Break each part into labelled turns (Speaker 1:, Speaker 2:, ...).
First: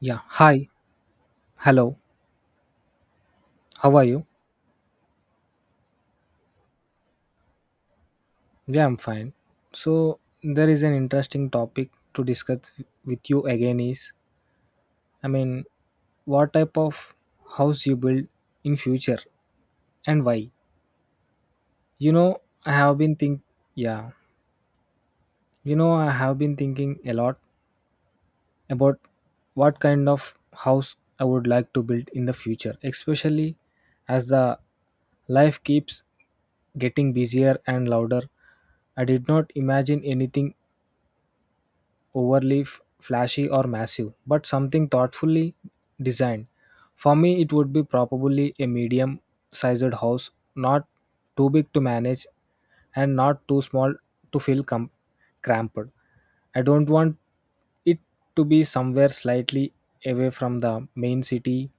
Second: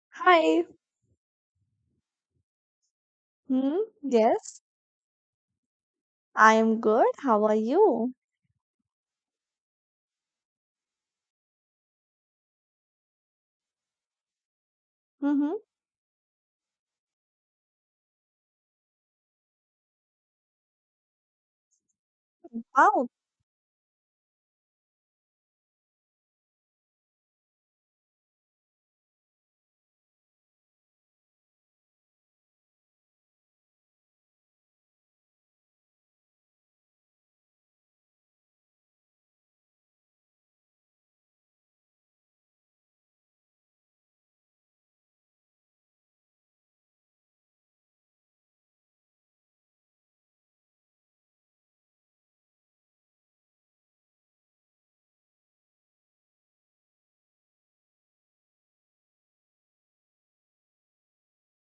Speaker 1: Yeah,
Speaker 2: Hi.
Speaker 1: hi, hello,
Speaker 2: Hmm.
Speaker 1: how are you?
Speaker 2: Yes, I am good. How are you?
Speaker 1: Yeah, I'm fine. So, there is an interesting topic to discuss with you again is I
Speaker 2: Mm-hmm.
Speaker 1: mean, what type of house you build in future and why? You know, I have
Speaker 2: Wow.
Speaker 1: been think yeah, you know, I have been thinking a lot about what kind of house I would like to build in the future, especially as the life keeps getting busier and louder. I did not imagine anything overly flashy or massive, but something thoughtfully designed. For me, it would be probably a medium sized house, not too big to manage and not too small to feel cramped. I don't want it to be somewhere slightly away from the main city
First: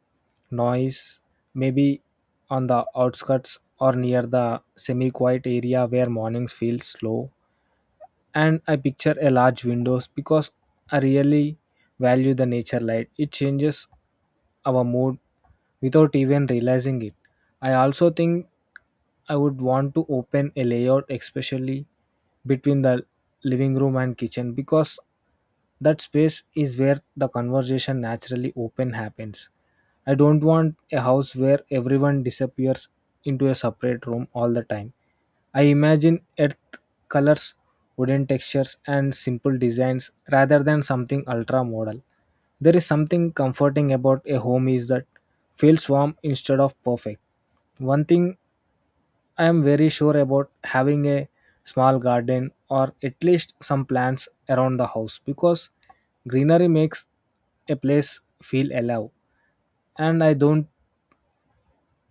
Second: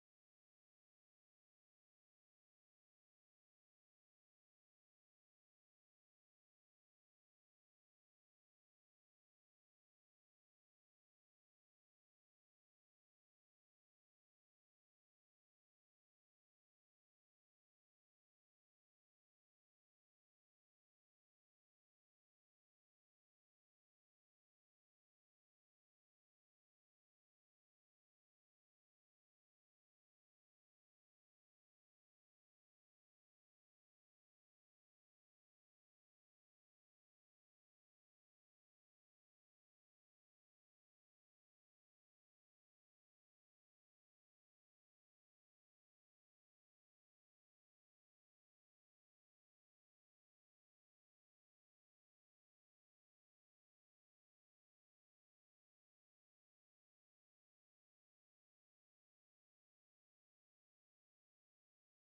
Speaker 1: noise, maybe on the outskirts or near the semi quiet area where mornings feel slow and I picture a large windows because I really value the nature light. It changes our mood without even realizing it. I also think I would want to open a layout especially between the living room and kitchen because that space is where the conversation naturally open happens. I don't want a house where everyone disappears into a separate room all the time. I imagine earth colors wooden textures, and simple designs rather than something ultra model. There is something comforting about a home is that feels warm instead of perfect. One thing I am very sure about having a small garden or at least some plants around the house because greenery makes a place feel alive and I don't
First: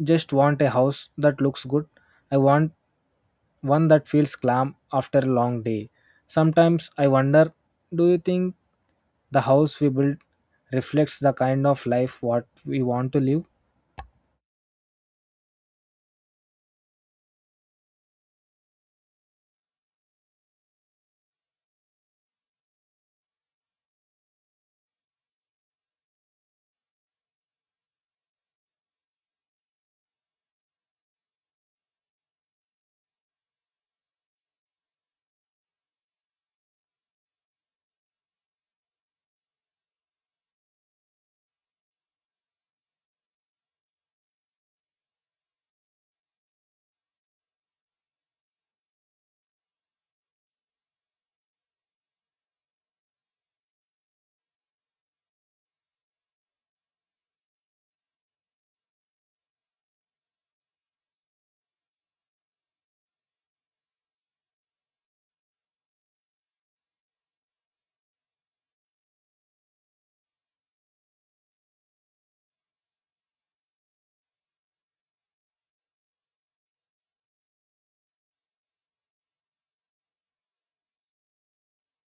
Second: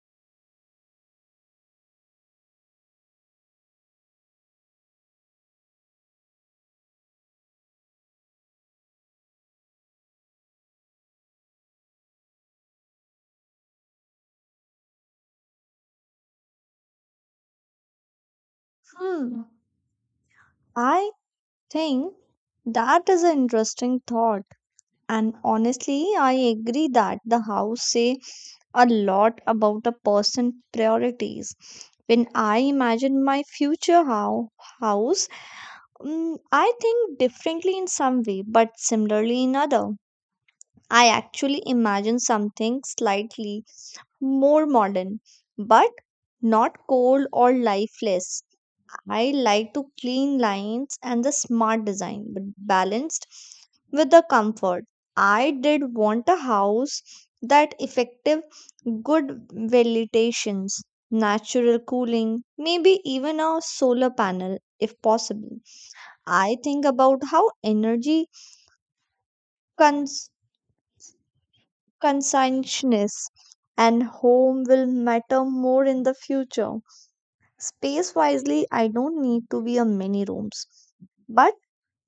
Speaker 1: just want a house that looks good. I want one that feels calm after a long day. Sometimes I wonder do you think the house we build reflects the kind of life what we want to live?
Speaker 2: Hmm. I think that is an interesting thought. And honestly, I agree that the house say a lot about a person's priorities. When I imagine my future how house, I think differently in some way, but similarly in other. I actually imagine something slightly more modern, but not cold or lifeless. I like to clean lines and the smart design, but balanced with the comfort. I did want a house that effective good ventilations, natural cooling, maybe even a solar panel if possible. I think about how energy cons. conscientiousness and home will matter more in the future. Space wisely, I don't need to be a many rooms, but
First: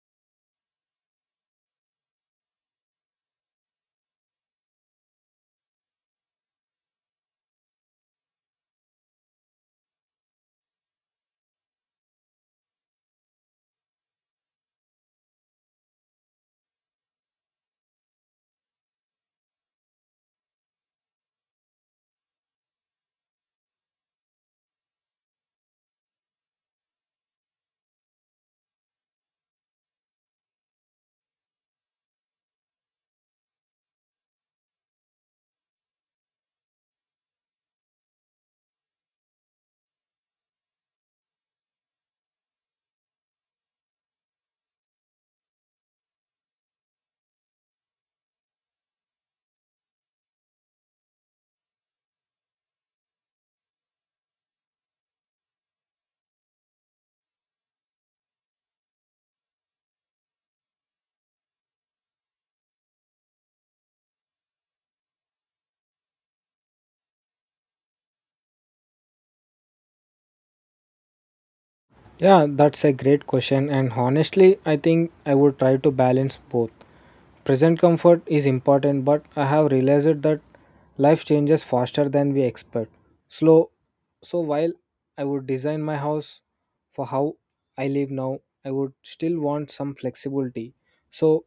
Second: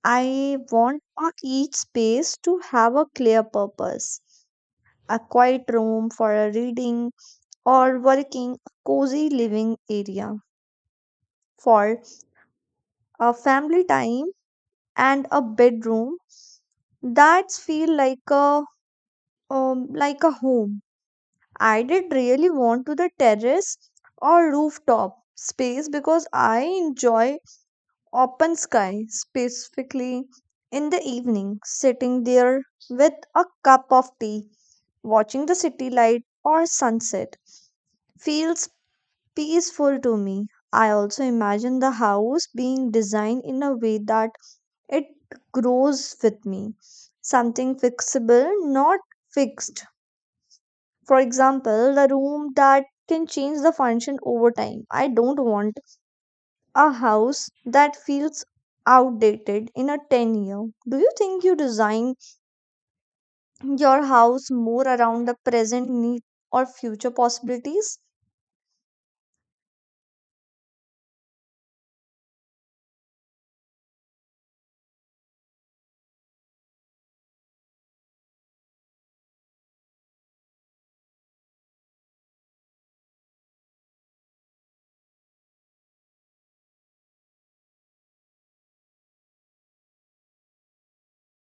Speaker 2: I want a each space to have a clear purpose. A quiet room for a reading or working, a cozy living area for a family time, and a bedroom that feel like a home. I did really want to the terrace or rooftop space because I enjoy open sky, specifically in the evening, sitting there with a cup of tea, watching the city light or sunset. Feels peaceful to me. I also imagine the house being designed in a way that it grows with me, something fixable, not fixed. For example, the room that can change the function over time. I don't want a house that feels outdated in a 10 year. Do you think you design your house more around the present need or future possibilities?
Speaker 1: Yeah, that's a great question, and honestly, I think I would try to balance both. Present comfort is important, but I have realized that life changes faster than we expect. Slow. So while I would design my house for how I live now, I would still want some flexibility. So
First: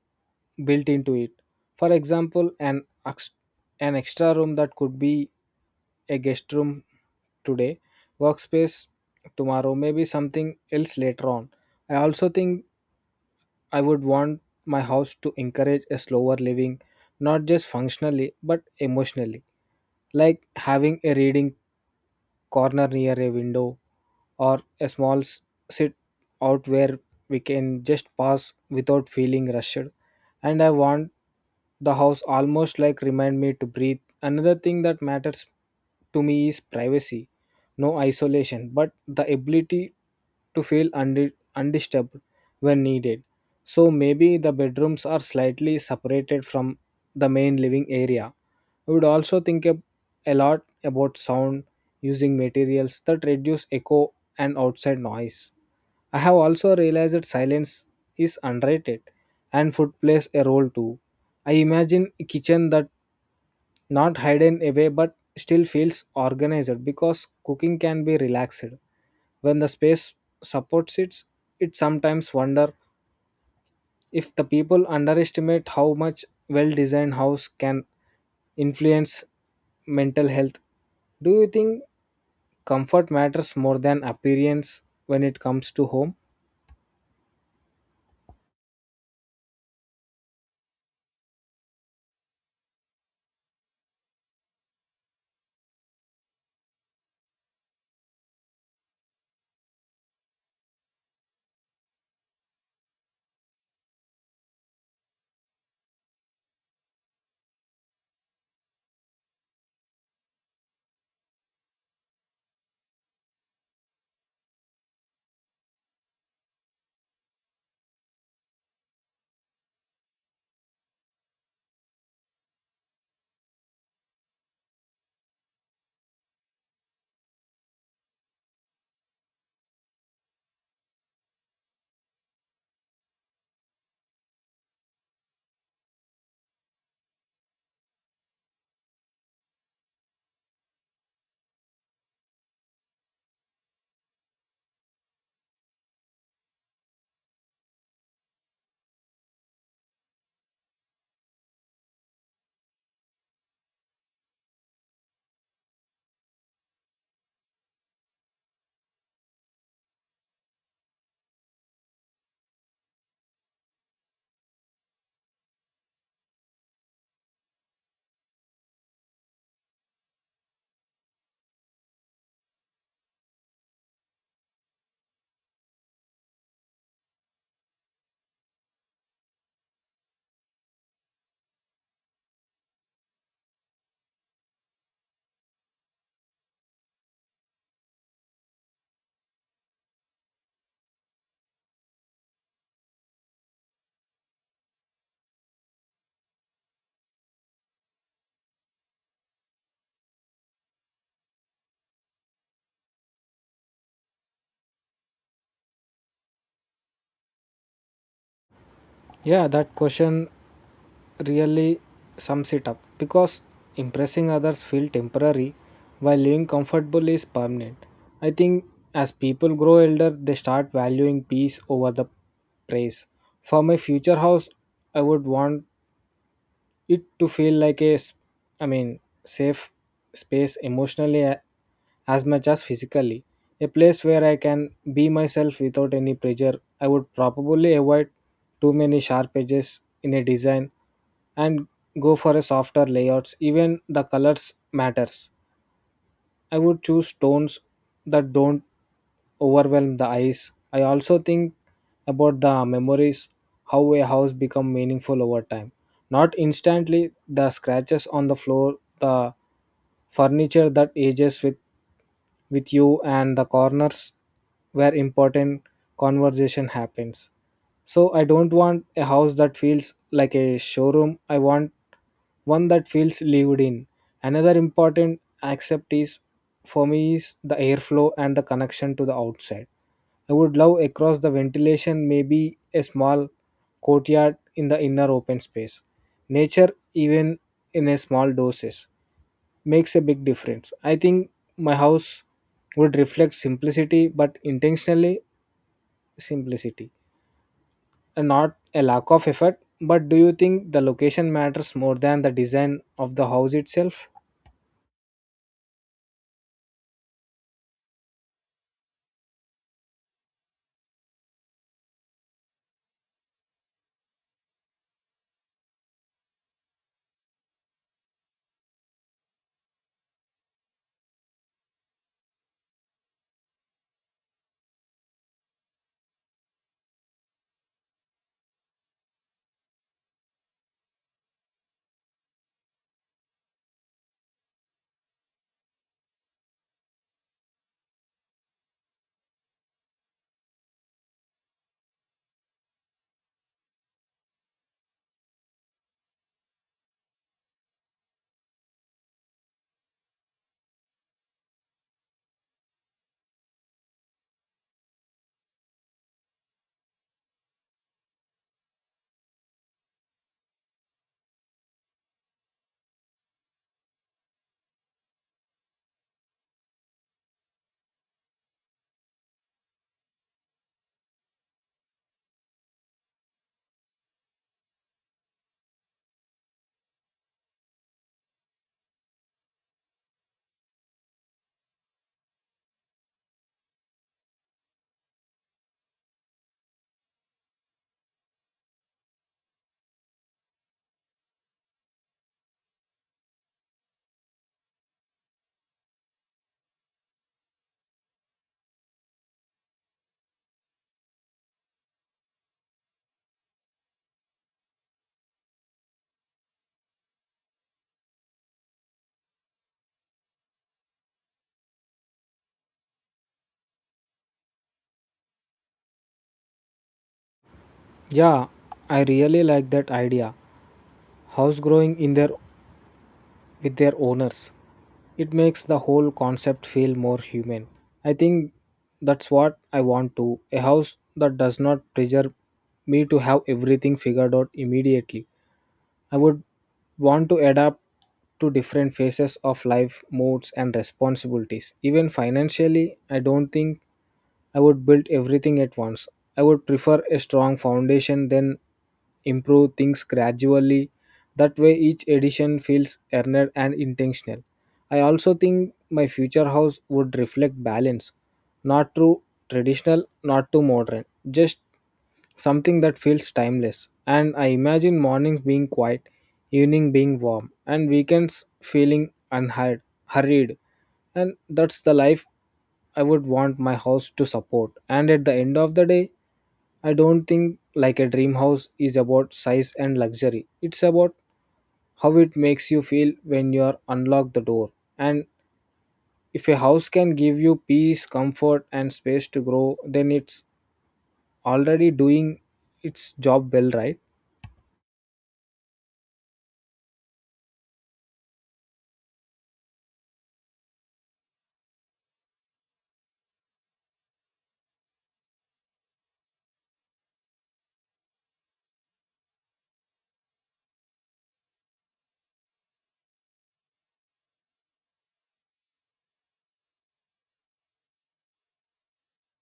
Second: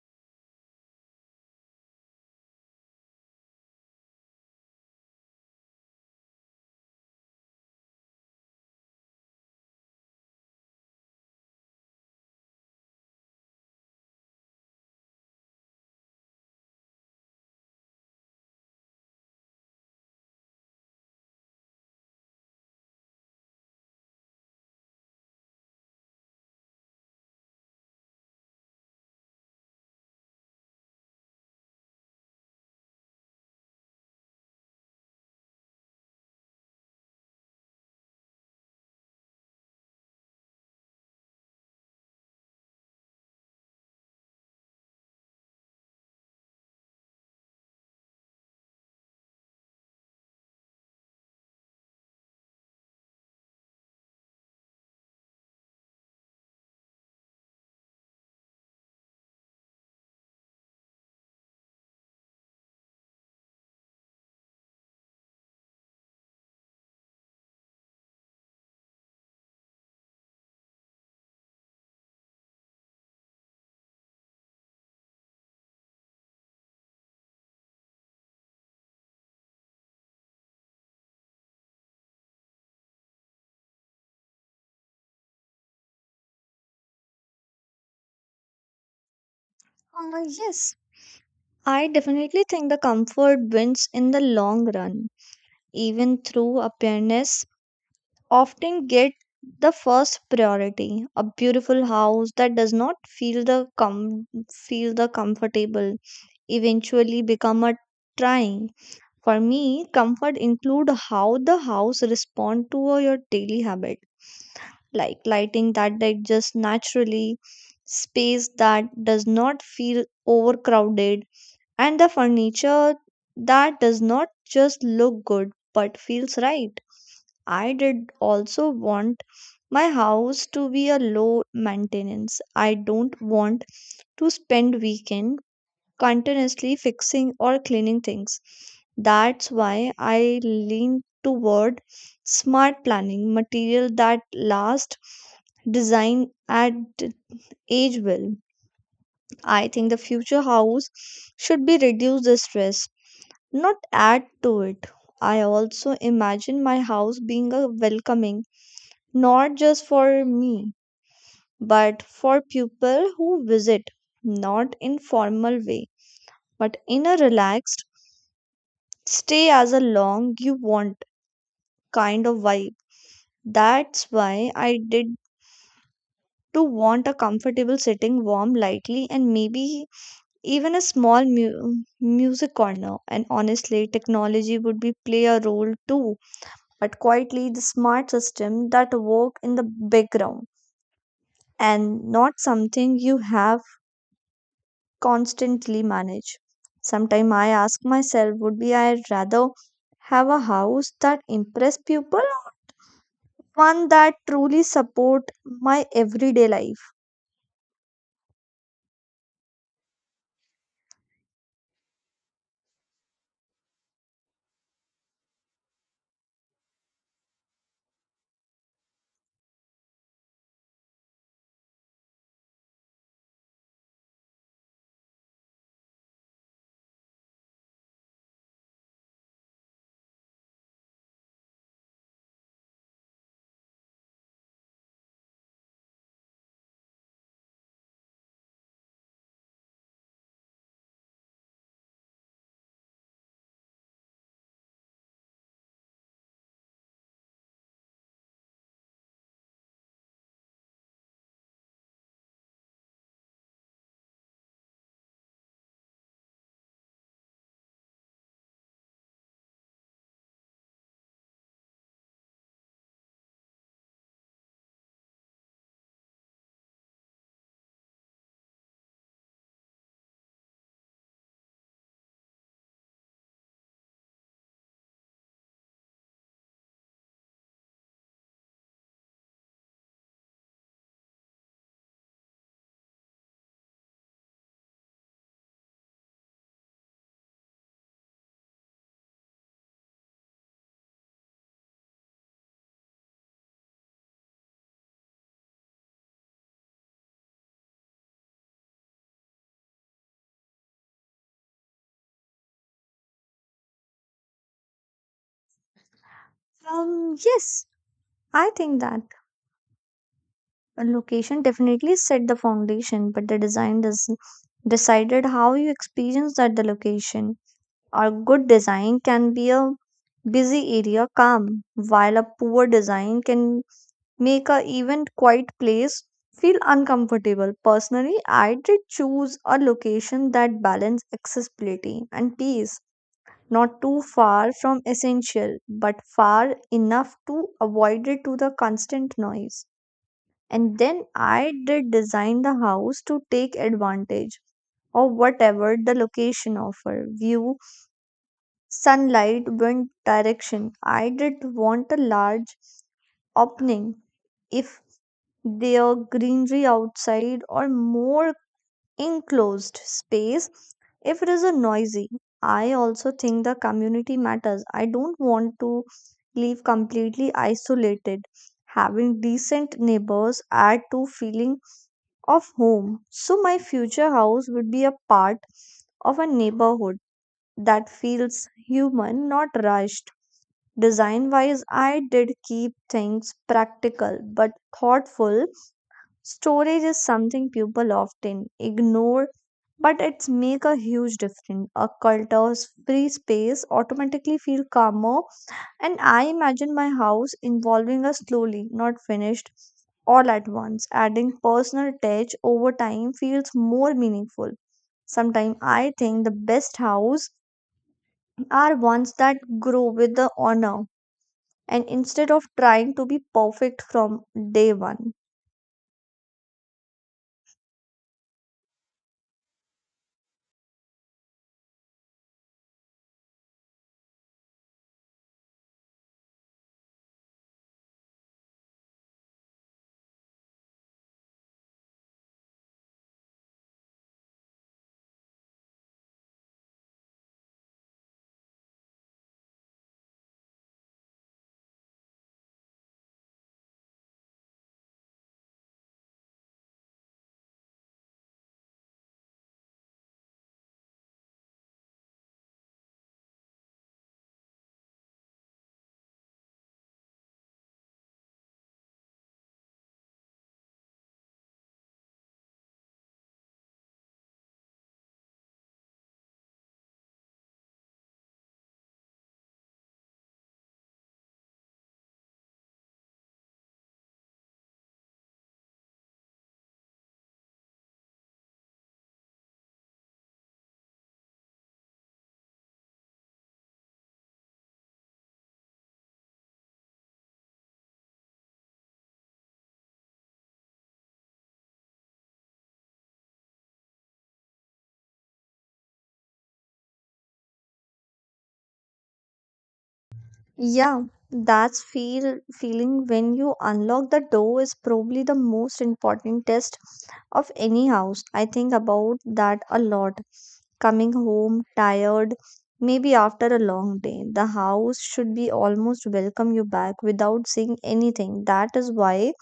Speaker 1: built into it. For example, an extra room that could be a guest room today, workspace tomorrow, maybe something else later on. I also think I would want my house to encourage a slower living, not just functionally but emotionally, like having a reading corner near a window or a sit out where we can just pass without feeling rushed. And I want the house almost like remind me to breathe. Another thing that matters to me is privacy, no isolation, but the ability to feel undisturbed when needed. So maybe the bedrooms are slightly separated from the main living area. I would also think a lot about sound using materials that reduce echo and outside noise. I have also realized that silence is underrated and food plays a role too. I imagine a kitchen that not hidden away but still feels organized because cooking can be relaxed when the space supports it. It sometimes wonder if the people underestimate how much well designed house can influence mental health. Do you think comfort matters more than appearance when it comes to home?
Speaker 2: Yes, I definitely think the comfort wins in the long run, even through appearance often get the first priority. A beautiful house that does not feel the comfortable eventually become a trying. For me, comfort include how the house respond to your daily habit like lighting that they just naturally space that does not feel overcrowded and the furniture that does not just look good but feels right. I did also want my house to be a low maintenance. I don't want to spend weekend continuously fixing or cleaning things. That's why I lean toward smart planning, material that last, design at age well. I think the future house should be reduce the stress not add to it. I also imagine my house being a welcoming, not just for me, but for people who visit, not in formal way, but in a relaxed, stay as a long you want kind of vibe. That's why I did to want a comfortable sitting, warm, lightly, and maybe even a small music corner. And honestly, technology would be play a role too but quietly the smart system that work in the background and not something you have constantly manage. Sometimes I ask myself, would be I rather have a house that impress people or one that truly support my everyday life?
Speaker 1: Yeah, that question really sums it up because impressing others feel temporary while living comfortable is permanent. I think as people grow elder they start valuing peace over the praise. For my future house I would want it to feel like a s- I mean safe space emotionally as much as physically, a place where I can be myself without any pressure. I would probably avoid too many sharp edges in a design and go for a softer layouts. Even the colors matters. I would choose tones that don't overwhelm the eyes. I also think about the memories, how a house become meaningful over time. Not instantly, the scratches on the floor, the furniture that ages with you and the corners where important conversation happens. So I don't want a house that feels like a showroom. I want one that feels lived in. Another important aspect is for me is the airflow and the connection to the outside. I would love across the ventilation, maybe a small courtyard in the inner open space. Nature, even in a small doses, makes a big difference. I think my house would reflect simplicity, but intentionally simplicity, and not a lack of effort. But do you think the location matters more than the design of the house itself?
Speaker 2: Yes, I think that a location definitely set the foundation, but the design does decided how you experience that the location. A good design can be a busy area calm, while a poor design can make a even quiet place feel uncomfortable. Personally, I did choose a location that balanced accessibility and peace, not too far from essential, but far enough to avoid it to the constant noise. And then I did design the house to take advantage of whatever the location offer, view sunlight wind direction. I did want a large opening if there greenery outside or more enclosed space if it is a noisy. I also think the community matters. I don't want to live completely isolated. Having decent neighbors add to feeling of home. So my future house would be a part of a neighborhood that feels human, not rushed. Design wise, I did keep things practical but thoughtful. Storage is something people often ignore, but it's make a huge difference. A culture's free space automatically feel calmer, and I imagine my house involving a slowly, not finished all at once. Adding personal touch over time feels more meaningful. Sometimes I think the best house are ones that grow with the honor and instead of trying to be perfect from day one.
Speaker 1: Yeah, I really like that idea. House growing in their with their owners. It makes the whole concept feel more human. I think that's what I want to a house that does not pressure me to have everything figured out immediately. I would want to adapt to different phases of life, moods, and responsibilities. Even financially, I don't think I would build everything at once. I would prefer a strong foundation, then improve things gradually. That way, each edition feels earned and intentional. I also think my future house would reflect balance, not too traditional, not too modern, just something that feels timeless. And I imagine mornings being quiet, evening being warm, and weekends feeling hurried. And that's the life I would want my house to support. And at the end of the day, I don't think like a dream house is about size and luxury. It's about how it makes you feel when you are unlock the door, and if a house can give you peace comfort and space to grow then it's already doing its job well, right?
Speaker 2: Yeah, that's feeling when you unlock the door is probably the most important test of any house. I think about that a lot. Coming home tired, maybe after a long day, the house should be almost welcome you back without saying anything. That is why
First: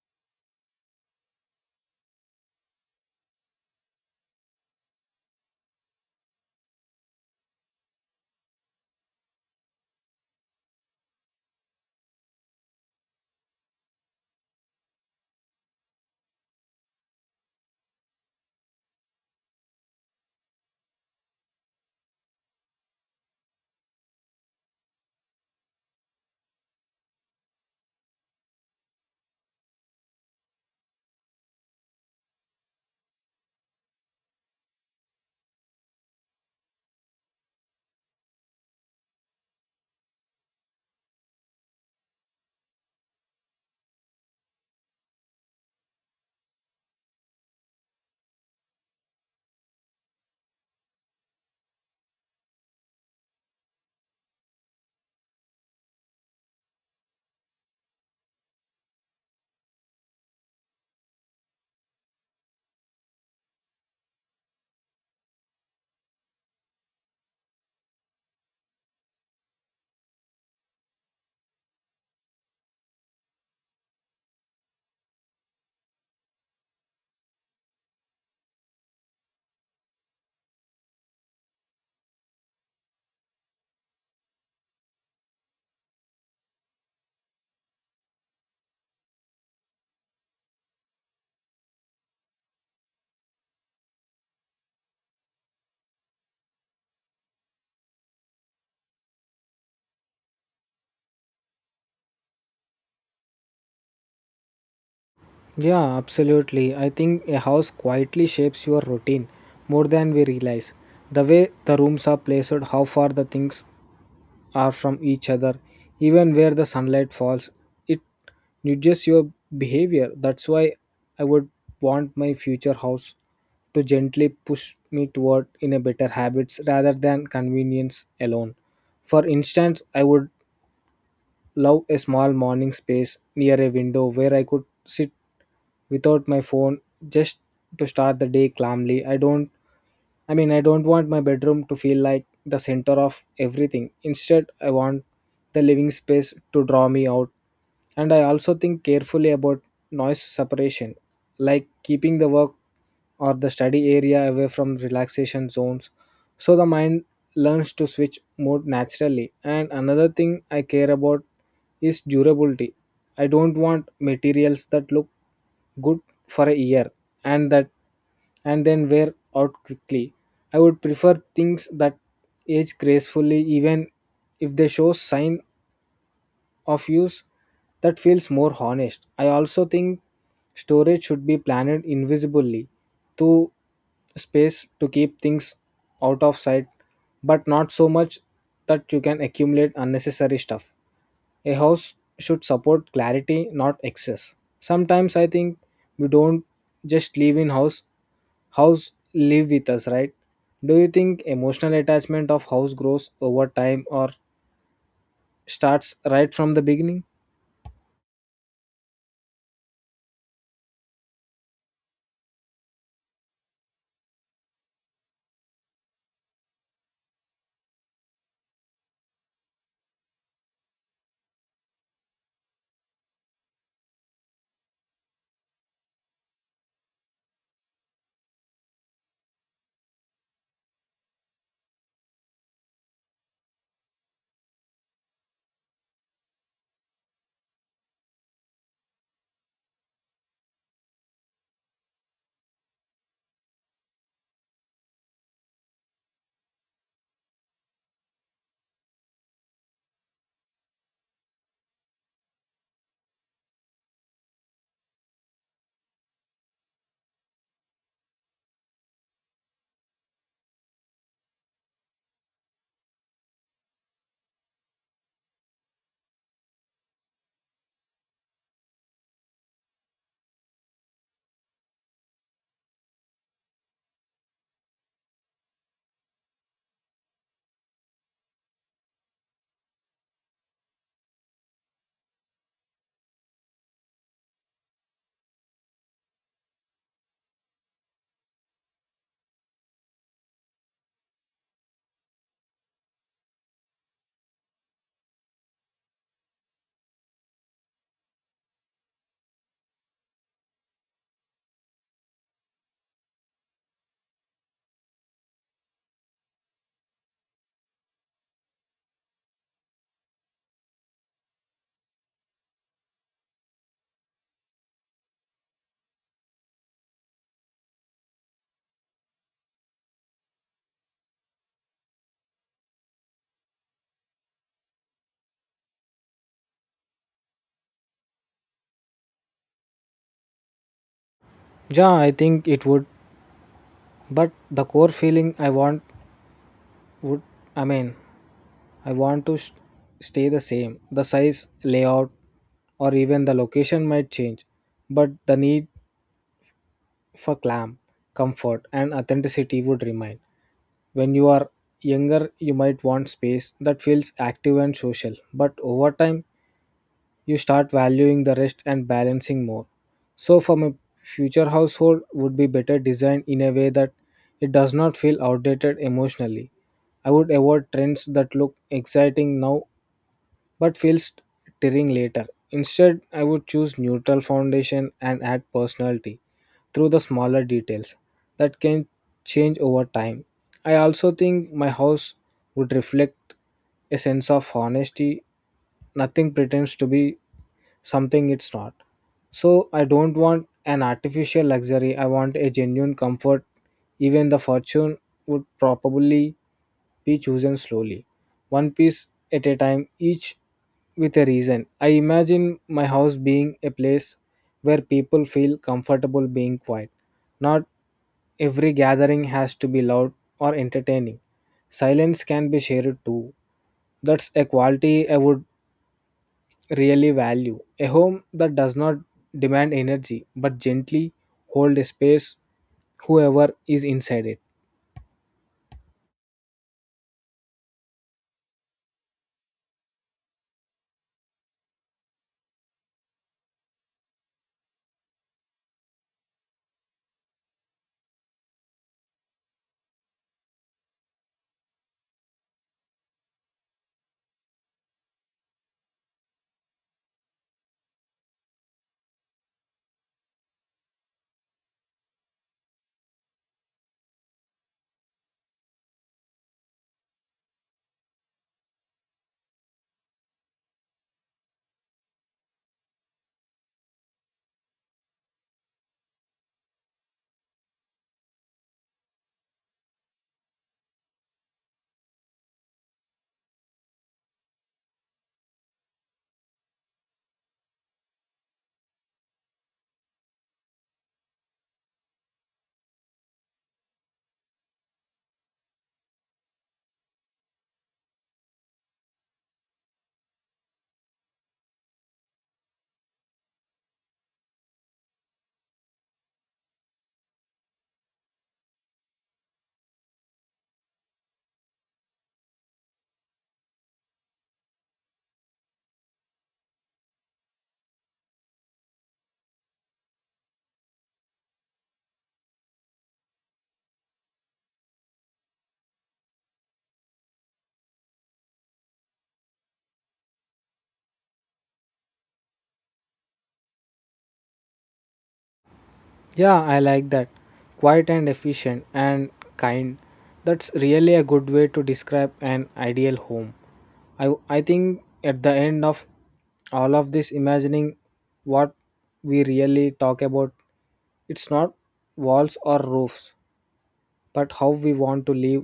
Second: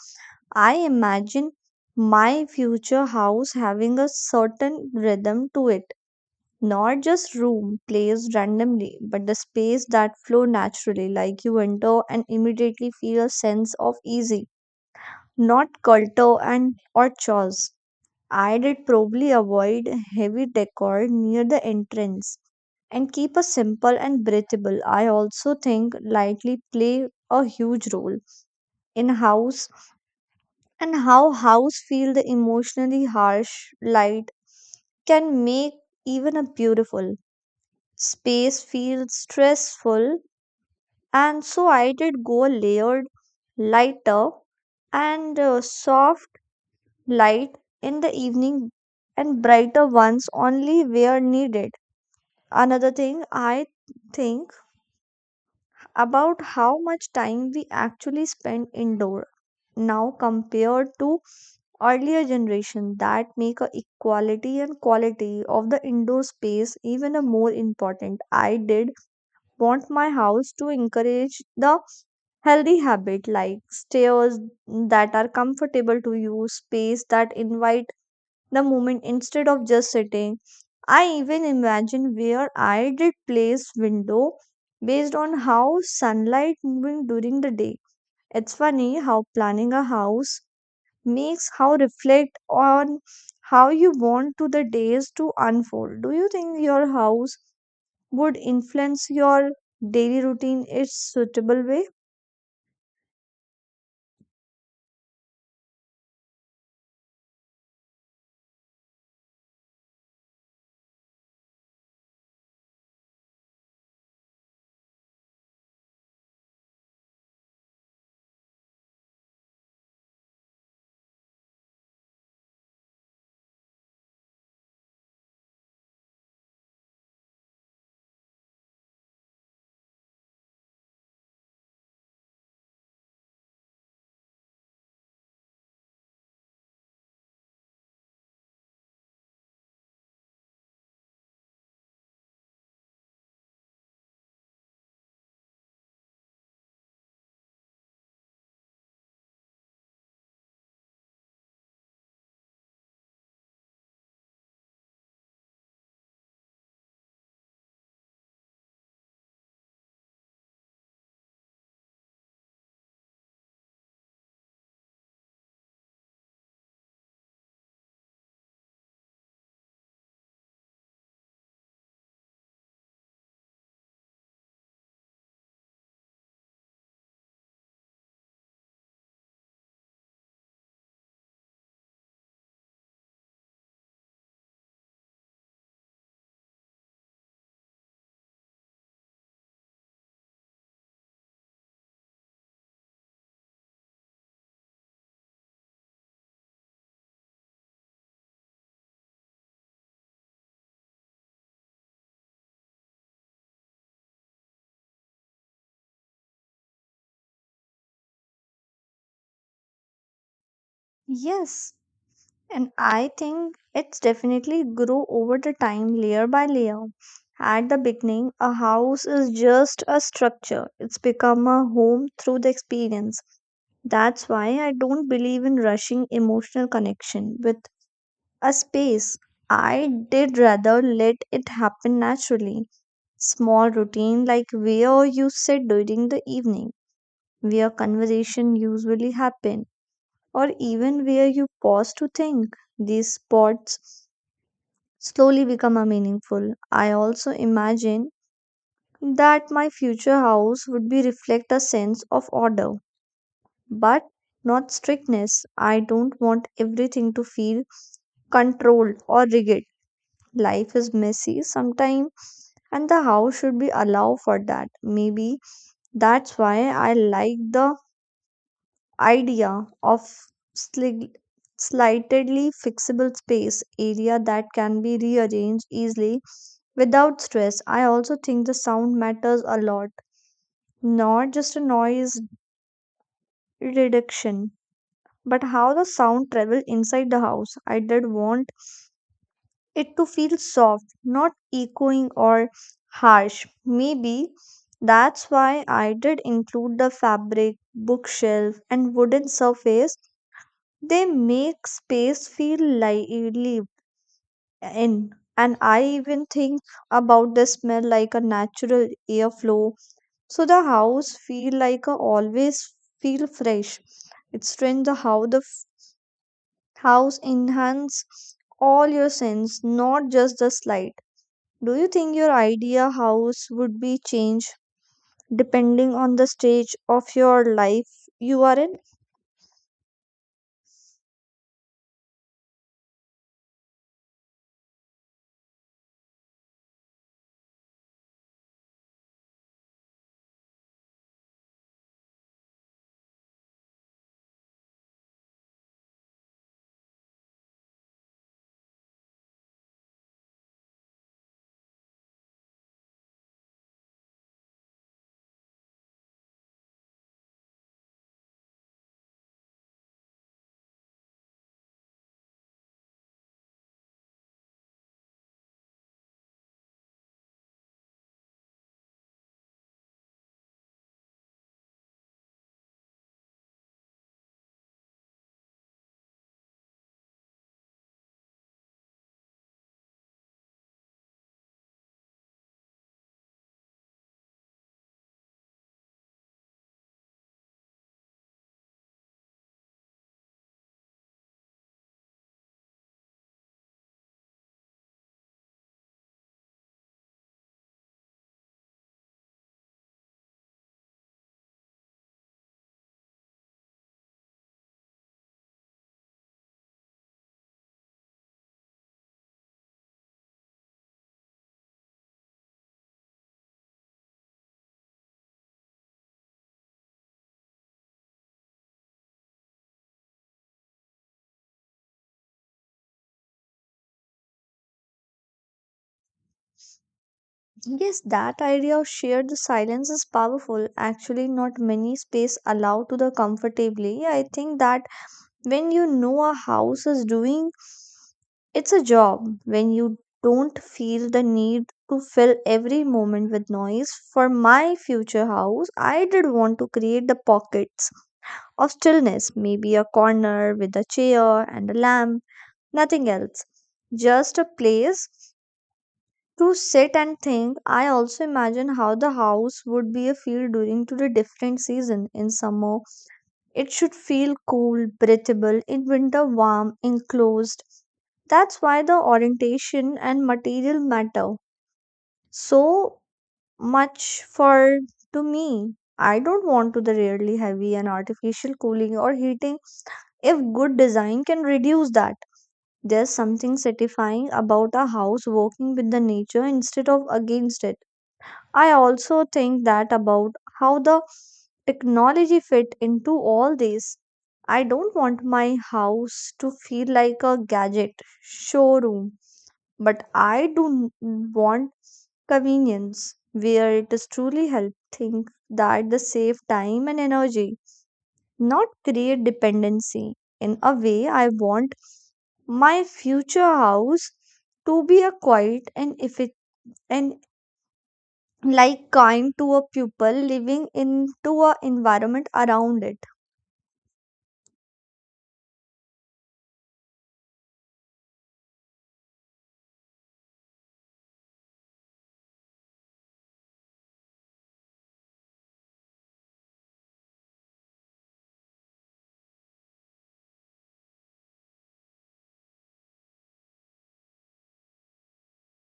Speaker 2: I imagine my future house having a certain rhythm to it, not just room placed randomly, but the space that flow naturally, like you enter and immediately feel a sense of easy, not clutter and or chores. I did probably avoid heavy decor near the entrance and keep a simple and breathable. I also think lightly play a huge role in house and how house feel the emotionally. Harsh light can make even a beautiful space feel stressful, and so I did go a layered lighter and soft light in the evening and brighter ones only where needed. Another thing I think about how much time we actually spend indoor now compared to earlier generation that make a equality and quality of the indoor space even a more important. I did want my house to encourage the healthy habit like stairs that are comfortable to use space that invite the movement instead of just sitting. I even imagine where I did place window based on how sunlight moving during the day. It's funny how planning a house makes how reflect on how you want to the days to unfold. Do you think your house would influence your daily routine in a suitable way?
Speaker 1: Yeah, absolutely. I think a house quietly shapes your routine more than we realize. The way the rooms are placed, how far the things are from each other, even where the sunlight falls, it nudges your behavior. That's why I would want my future house to gently push me toward in a better habits rather than convenience alone. For instance, I would love a small morning space near a window where I could sit without my phone just to start the day calmly. I don't want my bedroom to feel like the center of everything. Instead, I want the living space to draw me out. And I also think carefully about noise separation, like keeping the work or the study area away from relaxation zones so the mind learns to switch mode naturally. And another thing I care about is durability. I don't want materials that look good for a year and that and then wear out quickly. I would prefer things that age gracefully even if they show sign of use that feels more honest. I also think storage should be planned invisibly to space to keep things out of sight, but not so much that you can accumulate unnecessary stuff. A house should support clarity, not excess. Sometimes I think we don't just live in house, house live with us, right? Do you think emotional attachment of house grows over time or starts right from the beginning?
Speaker 2: Yes, and I think it's definitely grow over the time layer by layer. At the beginning, a house is just a structure. It's become a home through the experience. That's why I don't believe in rushing emotional connection with a space. I did rather let it happen naturally. Small routine like where you sit during the evening, where conversation usually happen, or even where you pause to think. These spots slowly become a meaningful. I also imagine that my future house would be reflect a sense of order, but not strictness. I don't want everything to feel controlled or rigid. Life is messy sometimes and the house should be allowed for that. Maybe that's why I like the idea of slig- slightly fixable space area that can be rearranged easily without stress. I also think the sound matters a lot, not just a noise reduction, but how the sound travel inside the house. I did want it to feel soft, not echoing or harsh. Maybe that's why I did include the fabric, bookshelf, and wooden surface. They make space feel lively in. And I even think about the smell like a natural airflow. So the house feel like a always feel fresh. It's strange the how house enhance all your sense, not just the slight. Do you think your idea house would be changed depending on the stage of your life you are in?
Speaker 1: Yeah, I think it would, but the core feeling I want would, I mean, I want to s stay the same. The size, layout, or even the location might change, but the need for clamp, comfort, and authenticity would remain. When you are younger, you might want space that feels active and social, but over time, you start valuing the rest and balancing more. So, from a future household, would be better designed in a way that it does not feel outdated emotionally. I would avoid trends that look exciting now but feels tiring later. Instead, I would choose neutral foundation and add personality through the smaller details that can change over time. I also think my house would reflect a sense of honesty. Nothing pretends to be something it's not. So I don't want an artificial luxury. I want a genuine comfort. Even the fortune would probably be chosen slowly, one piece at a time, each with a reason. I imagine my house being a place where people feel comfortable being quiet. Not every gathering has to be loud or entertaining. Silence can be shared too. That's a quality I would really value. A home that does not demand energy but gently hold a space whoever is inside it.
Speaker 2: Yes, that idea of share the silence is powerful. Actually, not many space allow to the comfortably. I think that when you know a house is doing it's a job, when you don't feel the need to fill every moment with noise. For my future house, I did want to create the pockets of stillness, maybe a corner with a chair and a lamp, nothing else. Just a place to sit and think. I also imagine how the house would be a feel during to the different season. In summer, it should feel cool, breathable. In winter, warm, enclosed. That's why the orientation and material matter so much for to me. I don't want to the really heavy and artificial cooling or heating if good design can reduce that, there's something satisfying about a house working with the nature instead of against it. I also think that about how the technology fit into all this. I don't want my house to feel like a gadget showroom, but I do want convenience where it is truly helping that the save time and energy not create dependency. In a way, I want my future house to be a quiet and if it and like kind to a pupil living into a environment around it.
Speaker 1: Yeah, I like that. Quiet and efficient and kind. That's really a good way to describe an ideal home. I think at the end of all of this, imagining what we really talk about, it's not walls or roofs, but how we want to live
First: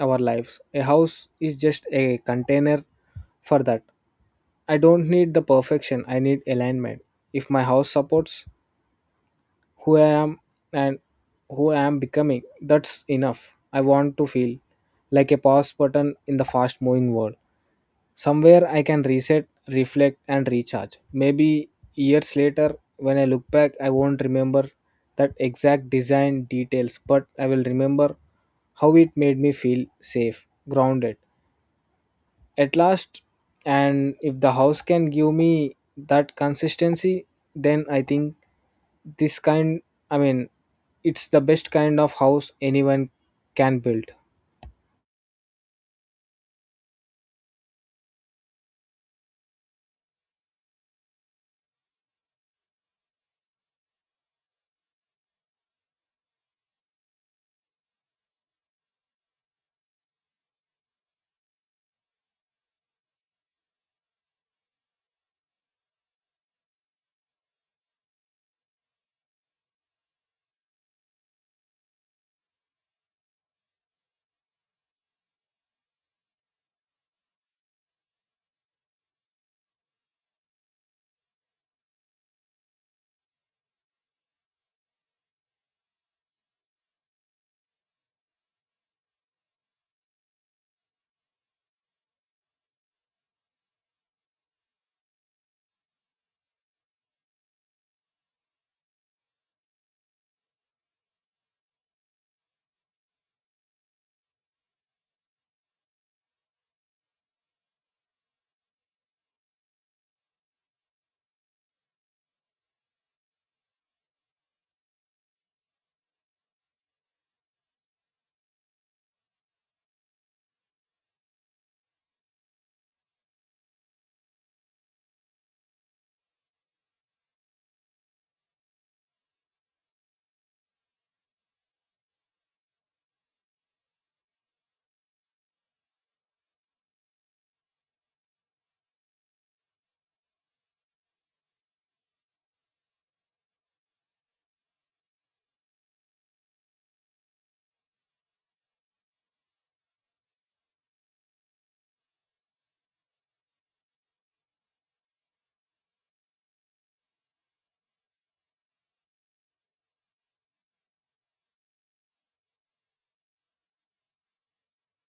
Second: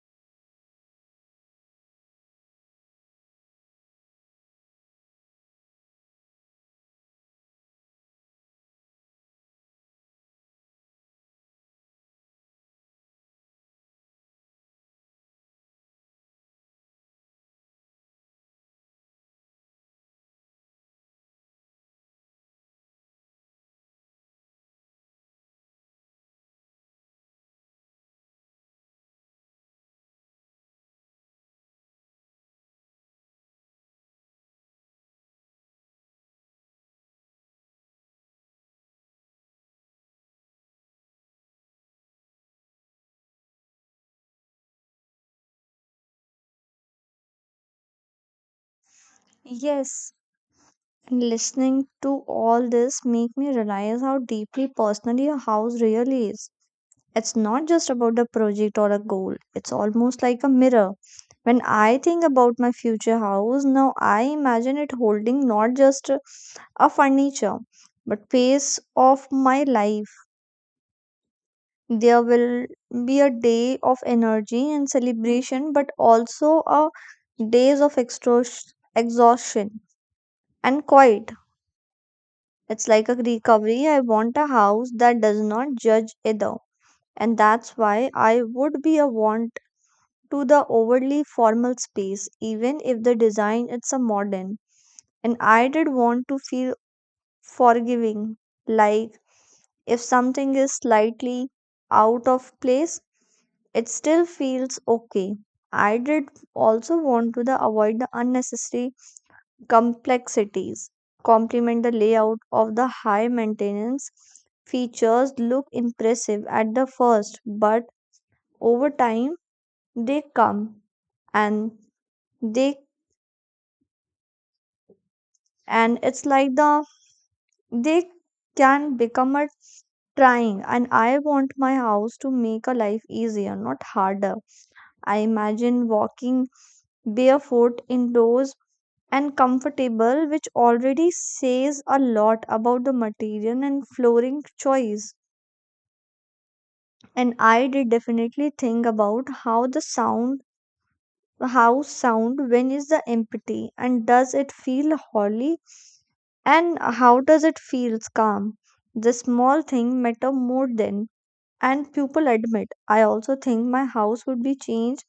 Speaker 1: our lives. A house is just a container for that. I don't need the perfection, I need alignment. If my house supports who I am and who I am becoming. That's enough. I want to feel like a pause button in the fast moving world. Somewhere I can reset, reflect, and recharge. Maybe years later, when I look back, I won't remember that exact design details, but I will remember how it made me feel safe, grounded at last. And if the house can give me that consistency, then I think this kind, I mean, it's the best kind of house anyone can build.
Speaker 2: Yes, and listening to all this make me realize how deeply personally a house really is. It's not just about a project or a goal. It's almost like a mirror. When I think about my future house now, I imagine it holding not just a furniture but pace of my life. There will be a day of energy and celebration, but also a days of exhaustion and quiet. It's like a recovery. I want a house that does not judge either. And that's why I would be a want to the overly formal space, even if the design is a modern. And I did want to feel forgiving, like if something is slightly out of place, it still feels okay. I did also want to the avoid the unnecessary complexities, complement the layout of the high maintenance features look impressive at the first, but over time they come and they and it's like the they can become a trying. And I want my house to make a life easier not harder. I imagine walking barefoot indoors and comfortable which already says a lot about the material and flooring choice. And I did definitely think about how the sound. How sound, when is the empathy, and does it feel holy? And how does it feels calm? The small thing matter more than, and people admit. I also think my house would be changed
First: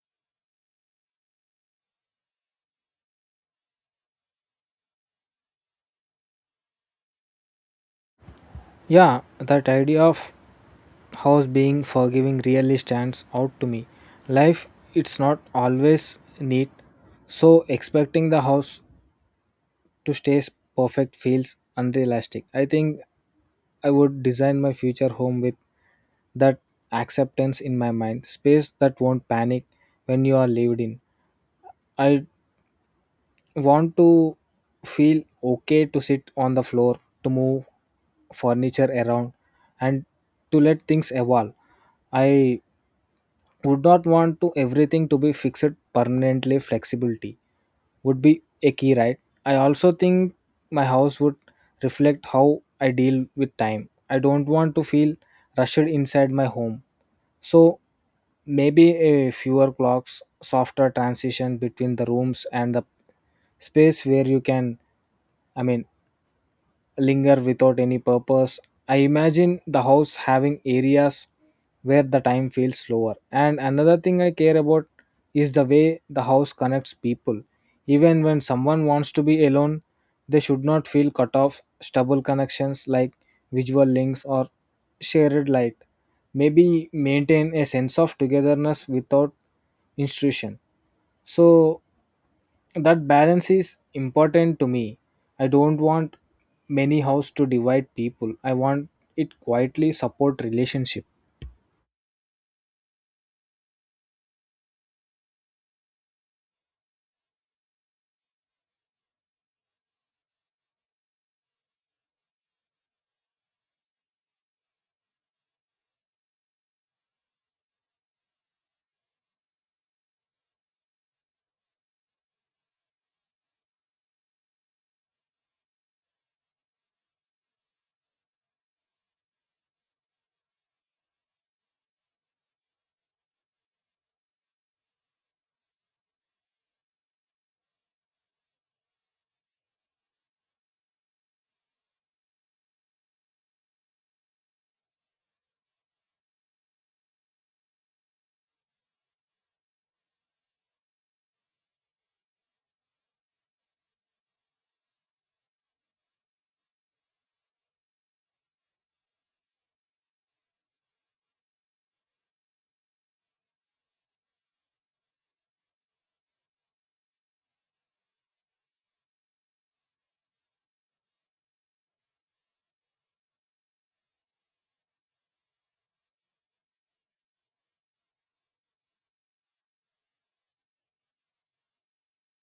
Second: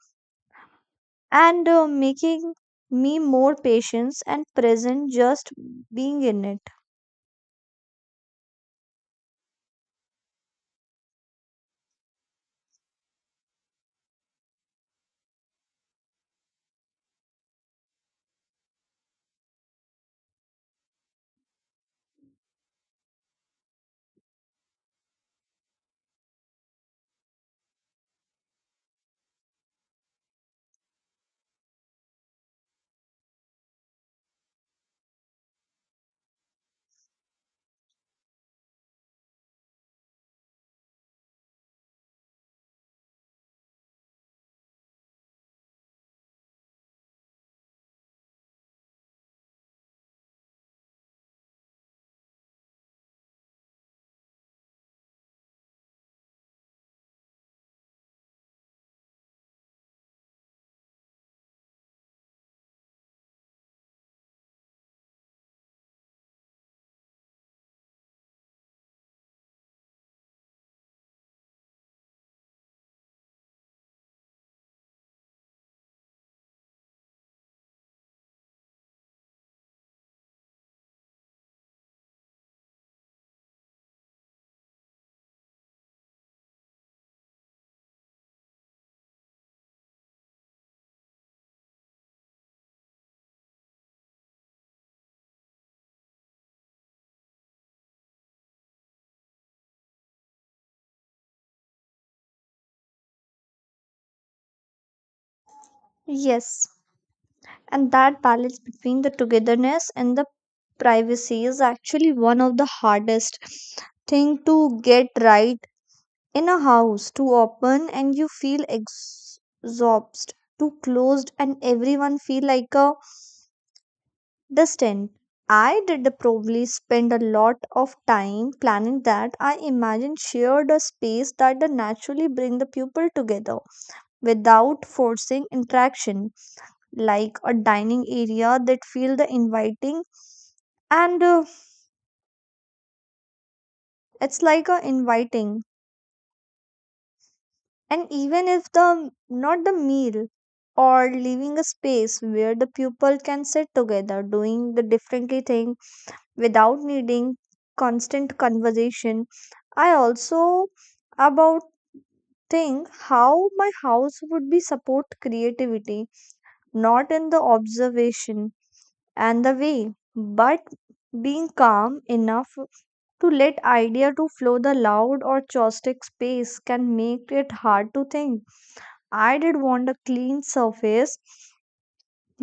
Speaker 2: and making me more patient and present just being in it.
Speaker 1: Yeah, that idea of house being forgiving really stands out to me. Life, it's not always neat, so expecting the house to stay perfect feels unrealistic. I think I would design my future home with that acceptance in my mind, space that won't panic when you are lived in. I want to feel okay to sit on the floor, to move furniture around, and to let things evolve. I would not want to everything to be fixed permanently. Flexibility would be a key, right? I also think my house would reflect how I deal with time. I don't want to feel rushed inside my home. So maybe a fewer clocks, softer transition between the rooms and the space where you can I mean, linger without any purpose. I imagine the house having areas where the time feels slower. And another thing I care about is the way the house connects people. Even when someone wants to be alone, they should not feel cut off. Stubble connections like visual links or shared light. Maybe maintain a sense of togetherness without institution. So that balance is important to me. I don't want many house to divide people. I want it quietly support relationship.
Speaker 2: Yes, and that balance between the togetherness and the privacy is actually one of the hardest thing to get right in a house too open and you feel exhausted too closed and everyone feel like a distant. I did probably spend a lot of time planning that. I imagine shared a space that the naturally bring the people together without forcing interaction like a dining area that feel the inviting and it's like a inviting. And even if the not the meal or leaving a space where the pupil can sit together doing the differently thing without needing constant conversation. I also about think how my house would be support creativity, not in the observation and the way, but being calm enough to let idea to flow the loud or chaotic space can make it hard to think. I did want a clean surface,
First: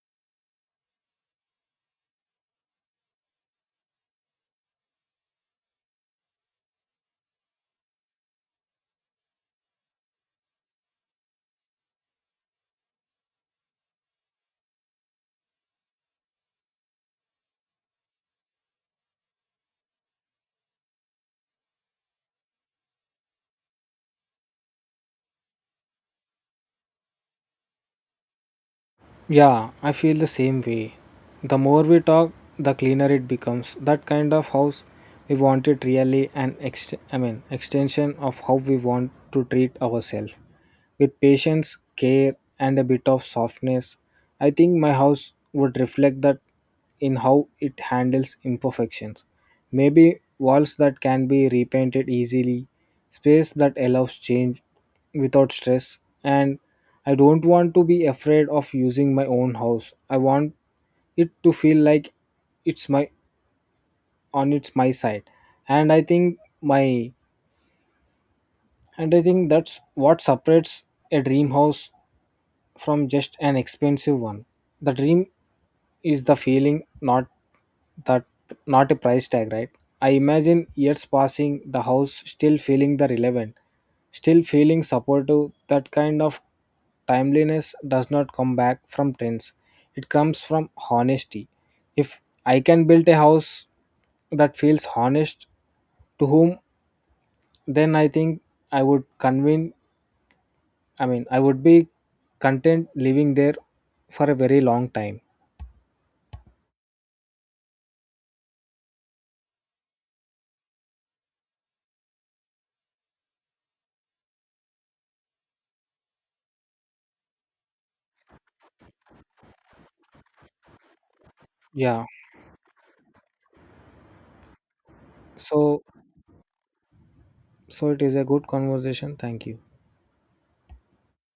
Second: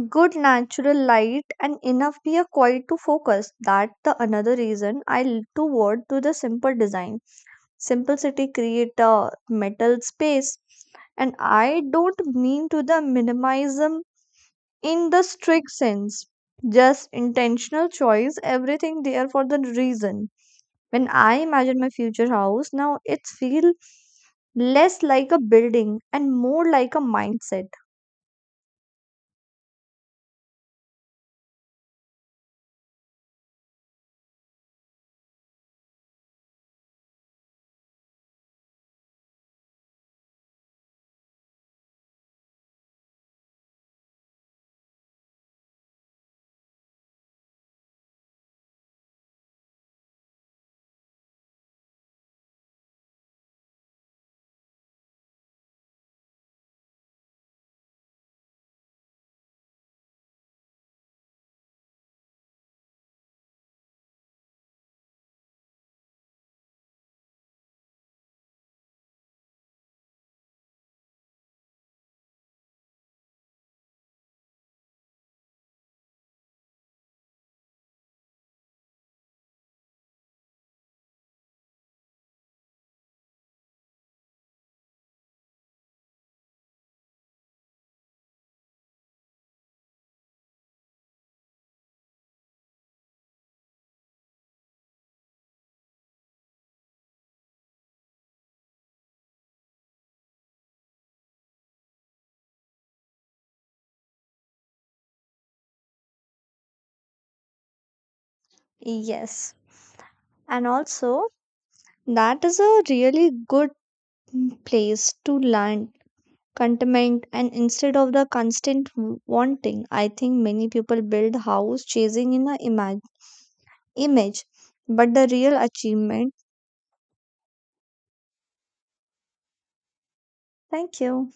Speaker 2: good natural light, and enough peer quiet to focus. That's the another reason I toward to the simple design. Simplicity create a metal space, and I don't mean to the minimalism in the strict sense. Just intentional choice, everything there for the reason. When I imagine my future house, now it feel less like a building and more like a mindset.
Speaker 1: Yeah, I feel the same way. The more we talk, the cleaner it becomes. That kind of house we want it really an ext- I mean extension of how we want to treat ourselves. With patience, care, and a bit of softness, I think my house would reflect that in how it handles imperfections. Maybe walls that can be repainted easily, space that allows change without stress, and I don't want to be afraid of using my own house. I want it to feel like it's my on its my side. And i think my and i think that's what separates a dream house from just an expensive one. The dream is the feeling, that not a price tag, right? I imagine years passing, the house still feeling the relevant, still feeling supportive. That kind of timeliness does not come back from trends. It comes from honesty. If I can build a house that feels honest to whom, then I think I would convene I mean I would be content living there for a very long time.
Speaker 2: Yes. And also, that is a really good place to learn contentment and instead of the constant wanting. I think many people build house
Speaker 1: Yeah.
Speaker 2: chasing in a image, but the real
Speaker 1: So,
Speaker 2: achievement.
Speaker 1: so it is a good conversation. Thank you.
Speaker 2: Thank you.